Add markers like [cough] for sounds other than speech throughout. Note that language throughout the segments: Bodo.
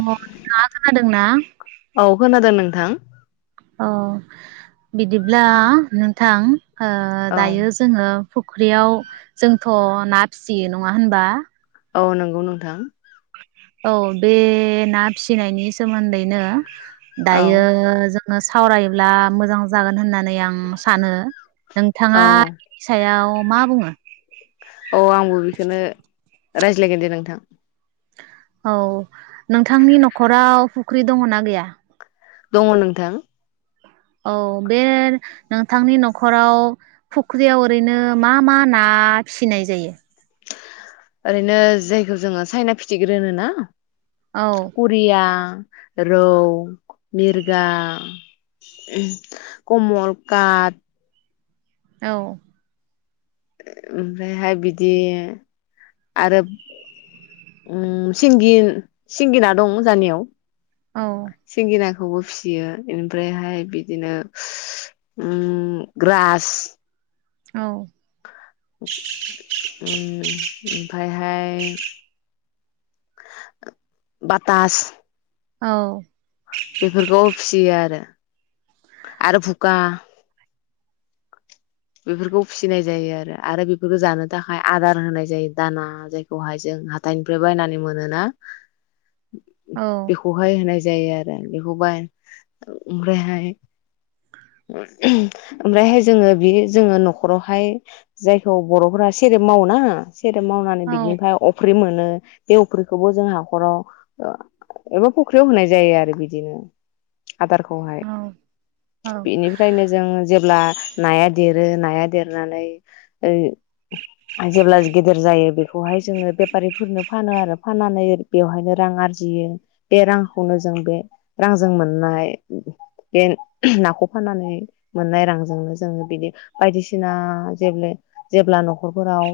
अ नोंथाङा खोनादोंना? औ [unintelligible] औ बिदिब्ला नोंथां ओ औ दायो जोङो। फुख्रियाव जोंथ ना फिसियो नङा होनबा। औ नंगौ नोंथां। औ बे फिसिनायनि सोमोन्दैनो औ दायो जों सावरायोब्ला मोजां जागोन होननानै आं सानो औ नोंथाङा सायाव। मा बुङो। औ आंबो बेखौनो रायज्लायगोन दे नोंथां औ नोंथांनि न'खराव फुख्रि दङना गैया दङ नोंथां। औ बे नोंथांनि नखराव फुख्रियाव ओरैनो मा मा ना फिसिनाय जायो? ओरैनो जायखौ जोङो साइना फिथिग्रि होनोना करिया रौ, मिरगा ओहोम कमल कात। औ ओमफ्रायहाय बिदि आरो ओम सिंगि सिंगिना दं जानियाव। औ सिंगिना बेखौबो फिसियो बेनिफ्रायहाय बिदिनो ओम ग्रास औ ओमफ्रायहाय बाथास। औ। बेफोरखौ फियो आरो आरो भुखा बेफोरखौ फिसिनाय जायो आरो आरो बेफोरखौ जानो थाखाय आदार होनाय जायो दाना जायखौहाय जों हाथाइनिफ्राय बायनानै मोनोना औ बेखौहाय होनाय जायो आरो बेखौबो ओमफ्रायहाय ओमफ्रायहाय जोङो बे जोङो न'खरावहाय जायखौ बर'फोरा सेरेब मावो ना सेर मावनानै औ बिदिनिफाय अफ्रि मोनो बे अफ्रिखौबो जों हाखराव एबा फुख्रियाव होनाय जायो आरो बिदिनो । आदारखौहाय औ औ बेनिफ्रायनो जों जेब्ला नाया दे देरो नाया देरनानै ओइ जेब्ला गेदेर जायो बेखौहाय जोङो बेफारिफोरनो फानो आरो फाननानै बेवहायनो रां आरजियो बे रांखौनो जों बे रांजों मोननाय बे नाखौ फाननानै मोननाय रांजोंनो जोङो बिदि बायदिसिना जे-जेब्ला न'खरफोराव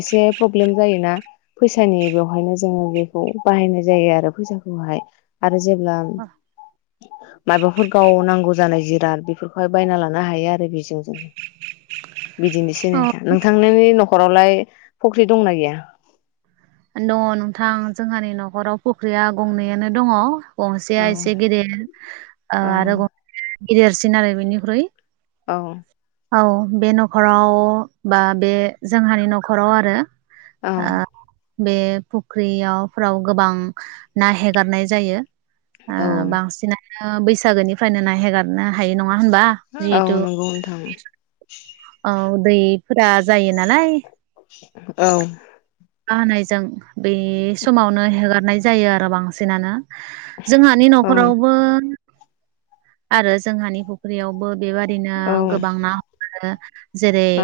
एसे प्रब्लेम जायोना फैसानि बेवहायनो जोङो बेखौ बाहायनाय जायो आरो फैसाखौहाय । जेब्ला माबाफोर गावनांगौ गौ जानाय जिराद बेफोरखौहाय बायना लानो हायो आरो बेजों । बिदिनोसै औ नोंथा नोंथांनि न'खरावलाय फख ख्रि दंना गैया? दङ नोंथां जोंहानि न'खराव। फुख्रिया गंनैयानो दङ । गंसेया औ इसे गिदिर ओ औ आरो गंसे गिदेरसिन आरो बेनिख्रुइ औ। औ बे न'खराव बा बे जोंहानि न'खराव आरो। औ आ बे फुख्रियावफ्राव गोबां ना हेगारनाय जायो । औ ओ बांसिना बैसागोनिफ्रायनो ना हगारनो हायो नङा नङा होनबा जिहेथु उम। औ उदैफोरा जायो नालाय । औ अखा हानायजों बे समावनो हेगार नाय जायो आरो बांसिनानो । जोंहानि औ न'खरावबो आरो जोंहानि फुख्रियावबो बेबादिनो औ गोबां ना [unintelligible] जेरै औ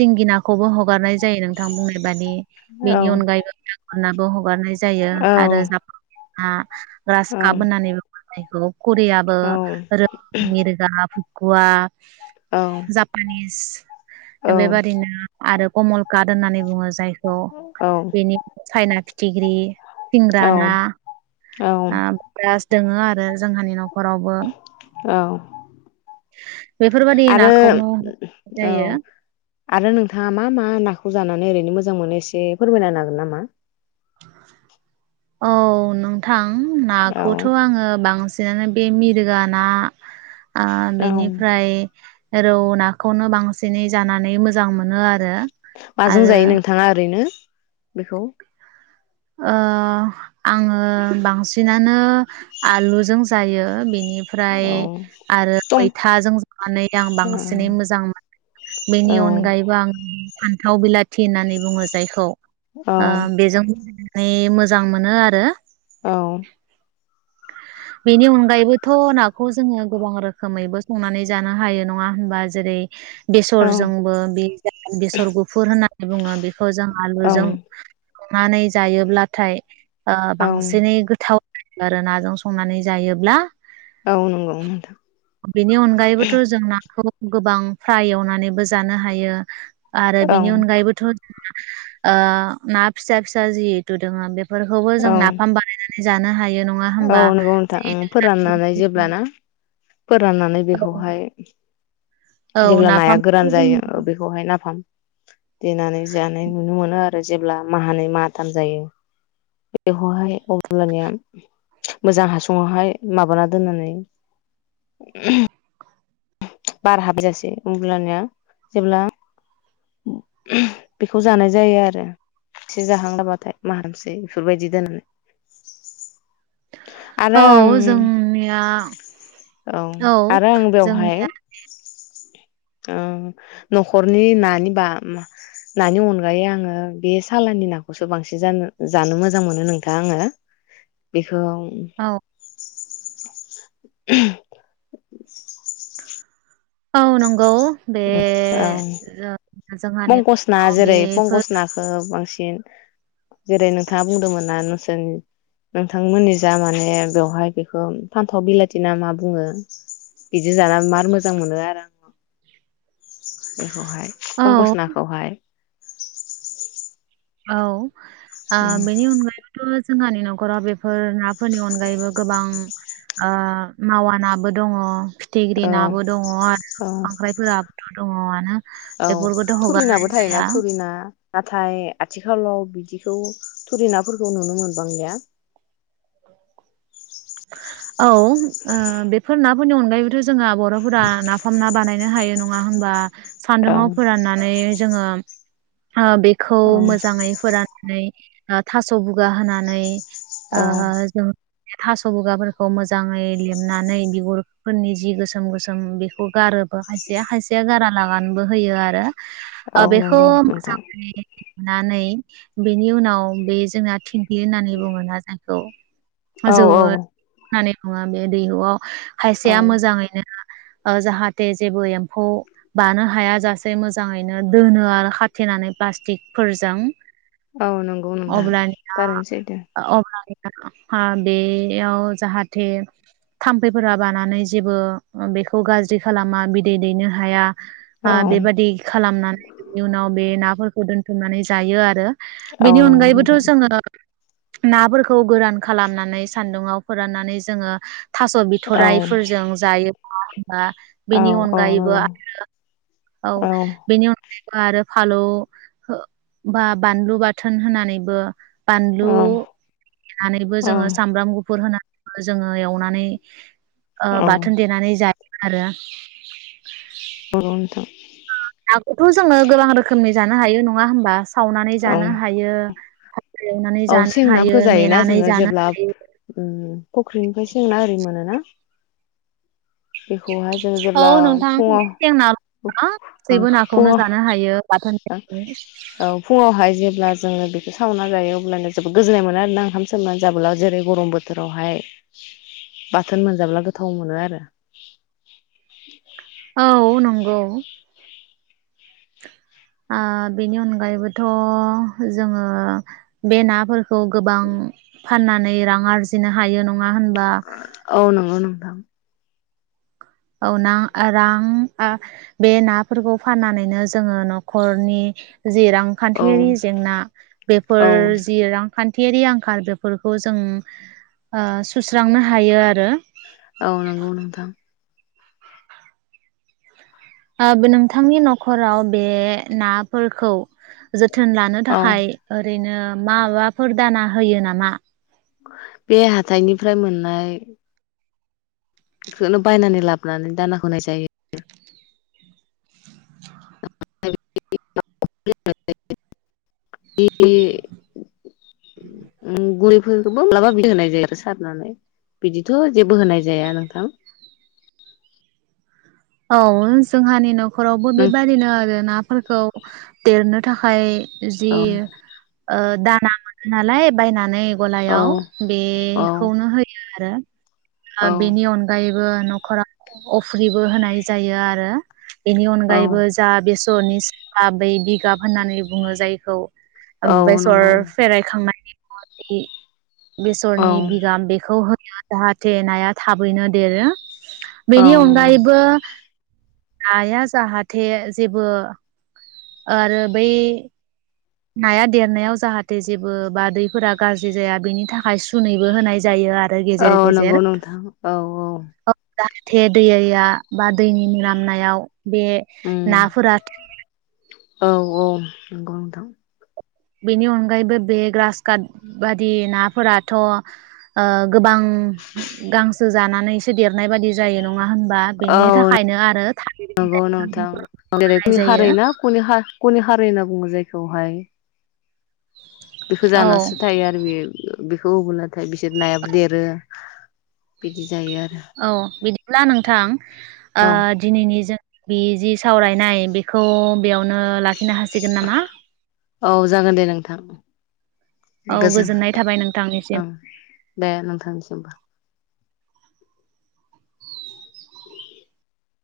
सिंगिनाखौबो हगारनाय जायो नोंथां बुंनाय मानि औ बेनि अनगायैबो नाबो हगारनाय जायो आरो जा आ रासखाप होन्नानै [unintelligible] औ । कुरियाबो औ [unintelligible] गवा जापानिस [inaudible] बेबारदिनो आरो कमल काट होननानै बुङो जाय औ बेनि साइना, फिथिख्रि सिंग्रा ना औ [unintelligible] दोङो आरो जोंहानि न'खरावबो । औ बेफोरबायदि आरो नाखौनो औ जायो आरो नोंथाङा मा मा नाखौ जानानै ओैरैनो मोजांमोनो एसे फोरमायना होनो हागोन नामा? औ नोंथां औ नाखौथ' आङो बांसिन [unintelligible] बे मिरगा ना आ औ बेनिफ्राय रौ नाखौनो बांसिनै जानानै मोजां मोनो आरो । माजों जायो नोंथाङा ओरैनो? बेखौ? ओ आङो बांसिनानो आलुजों जायो । बेनि बेनिफ्राय औ आरो सम मैथाजों संनानै आं बांसिनै मोजां मोनो औ बेनि औ अनगायैबो आं फान्थाव बिलाथि होननानै बुङो जायखौ औ आ बेजों नै मोजां मोनो आरो औ। बेनि अनगायैबोथ' नाखौ जोङो गोबां रोखोमैबो संनानै जानो हायो नङा होनबा जेरै- औ बेसरजोंबो बे बेसर गुफुर होननानै बुङो बेखौ जों औ आलुजों संनानै जायोब्लाथाय ओ औ बांसिनै गोथाव आरो नाजों सं संनानै जायोब्ला औ नंगौ नोंथां बेनि अनगायैबोथ' जों नाखौ गोबां फ्राय एवनानैबो जानो हायो। आरो बिनि औ अनगायैबोथ' ओ ना फिसा फिसा जिहेतु दङा बे फोरखौबो औ जों नाफाम बानायनानै जानो हायो। नङा औ होमबा? नंगौ नोंथां ओ फोराननानै जेब्लाना फोराननानै बेखौहाय औ जेब्ला नाया नाफामखौ गोरान जों जायो बेखौहाय नाफाम देनानै जानाय नुनो मोनो आरो जेब्ला माहानै माथाम जायो बेखौहाय अब्लानिया मोजां हासुङावहाय माबाना दोननानै। बार हाबैजासे अब्लनिया जेब्ला बेखौ जानाय जायो आरो एसे जाहांबाथाय माहासे बेफोरबायदि दोननानै आरो औ आं जोंनिया औ आरो आं बेवहाय जोंनिया ओ नख'रनि नानि बामा नानि अनगायै आङो बे सालानि नाखौसो बांसिन जानो जानो मोजां मोनो नोंथां आङो। औ [unintelligible] [inaudible] औ नंगौ। बे औ जों जोंहानि मंगस ना न'खराव जेरै बेफोर पंगस नाखौ बांसिन। [unintelligible] जेरै नोंथाङा बुंदोंमोना नोंसोरनि नोंथांमोननि जा माने बेवहाय बेखौ फान्थाव बिलाथि ना मा बुङो बिदि जाना मार मोजां मोनो आरो आङो। बेखौहाय औ पंकस नाखौहाय। औ। आ उम बेनि अनगायैबोथ। जोंहानि नख'राव बेफोर ना फोरनि अनगायैबो गोबां ओ मावा नाबो दङ। फिथिग्रि औ नाबो दङ आरो औ खांख्राइफोराबोथ दङआनो औ बेफोरखौथ हगारनाय थुरिनाबो थायोना जाया। थुरिना नाथाय आथिखालाव बिदिखौ थुरि नाफोरखौ नुनो मोनबांलिया। औ ओ बेफोर नाफोरनि अनगायैबोथ जोंहा बरफोरा नाफाम ना बानाय नो हायो नङा होमबा औ सान्दुंआव फोराननानै जोङो ओ बेखौ औ मोजाङै फोराननानै थास' बुगा होनानै ओ औ जों थास बुगाफोरखौ मोजाङै लेमनानै बिगुरफोरनि जि गोसोम गोसोम बेखौ गारो ओ खायसेया खायसेया गारा लागानबो होयो आरो आ औ बेखौ नंगौ नोंथां मोजांङै नानै बेनि उनाव बे जोंआ थिं बियो होननानै बुङो ना जों। औ औ औ [unintelligible] मङा बे दैहुआव औ खायसेया मोजाङैनो जाहाथे जेबो एम्फौ बानो हायाजसे मोजाङैनो दोनो आरो खाथेनानै प्लास्टिकफोरजों। औ नंगौ नोंथां थारैनो सैथो। [unintelligible] ओ बेयाव जाहाथे थाम्फैफोरा बानानै जेबो बेखौ गाज्रि खालामा बिदै दैनो हाया ओ औ बेबादि खालामनानै बेनि उनाव बे नाफोर खौ दोनथुमनानै जायो आरो औ बेनि नंगौ अनगायैबोथ नोंथां जोंङो नाफोरखौ गोरान खालामनानै सान्दुङाव फोराननानै जोङो थास' औ बिथ'राइफोरजों जायो। [unintelligible] बा औ बेनि औ अनगायैबो नंगौ आरो औ बेनि अन [inaudible] आरो फालौ बा बानलु बाथोन होनानैबो बानलु औ हायबो जोङो औ सामब्राम गु फुर होनानैबो जोङो एवनानै ओ बाथोन देनानै जायो। आरो नंगौ नोंथां। नाखौथ' जोङो गोबां रोखोमनि जानो हायो नङा होनबा। सावनानै औ जानो हायो। एवनानै औ जानो हायो सेंनाफोर जायोना मेनानै जोङो जानो जेब्ला हायो उम फुख्रिनिफ्राय सेंना आरि मोनोना। बेखौहाय जोङो औ जेब्ला नोंथां बे फुङाव सें ना ओ गासैबो नाखौनो फुङाव जानो हायो बाथोन देनानै। औ फुङावहाय जेब्ला जोङो बेखौ सावना जायो। अल्बानिया जोबोद गोजोननाय मोनो आरो ना ओंखाम सोमनानै जाब्ला जेरै गरम बोथोरावहाय बाथोन मोनजाब्ला गोथाव मोनो आरो। औ। ओ बेनि अनगायैबोथ' जोङो बे नाफोर खौ गोबां फाननानै रां आरजिनो हायो न नङा होनबा दां। औ ना रां आं बे नाफोरखौ फाननानैनो जोङो न'खरनि जि औ रांखान्थियारि जेंना बेफोर औ जि रां खान्थियारि आंखाल बेफोरखौ जों ओ सुस्रांनो हायो आरो औ नंगौ नोंथां। ओ नोंथांनि न'खराव बे नाफोरखौ जोथोन लानो औ थाखाय ओरैनो मा माबाफोर दाना होयो नामा? बे हाथाइनिफ्राय मोननाय बेखौनो बायनानै लाबोनानै दाना होनाय जायो। [unintelligible] ओम मुरैफोरखौबो माब्लाबा बिदि होनाय जायो आरो सारनानै बिदिथ' जेबो होनाय जाया नोंथां। औ जोंहानि नख न'खरावबो नों बेबादिनो आरोना फोरखौ देरनो थाखाय जि औ ओ दाना मोनो नालाय बायनानै औ गलायाव औ बेखौनो होयो। आरो ओ बेनि औ अनगायै ओ नखराव अफ्रिबो होनाय जायो आरो। बेनि औ अनगायैबो जा बेस [unintelligible] बै बिगा होननानै बुङो जायखौ औ बेसर नंगौ फेरायखांनायनि [inaudible] औ बेसरनि बिगाम बेखौ हो जाहाथे नाया थाबैनो देरो। औ बेनि नंगौ अनगायैबो नाया जाहाथे जेबो आरो बै नाया देरनायाव जाहाथे जेबो बा दैफोरा गाज्रि जाया बेनि थाखाय सुनैबो होनाय जायो आर औ नंगौ गेजर-गेजेर नोंथां औ औ जाहाथे दैया बा दैनि मोनामनायाव बे उम नाफोरा थैयो औ औ नंगौ नोंथां। बेनि अनगायैबो बे ग्रास काट बादि नाफोराथ' ओ गोबां गांसो जानानैसो देरनाय बाददि जायो न औ थालिर नंगौ बिलाइ नोंथां होनाय [unintelligible] खुनि जायो खारैना खुनि खारै होनना बुङो जायखौहाय बेखौ औ जानासो थायो आरो बेयो बेखौ होबोलाथाय बिसोर नायाबो देरो बिदि जायो आरो औ बिदिब्ला नोंथां ओ औ दिनैनि जों बे जि सावरायनाय बेखौ बेयावनो लाखिनो हासिगोन नामा? औ जागोन दे नोंथां। औ गोजोन गोजोननाय थाबाय नोंथांनिसिम। ओं दे नोंथांनिसिमबो।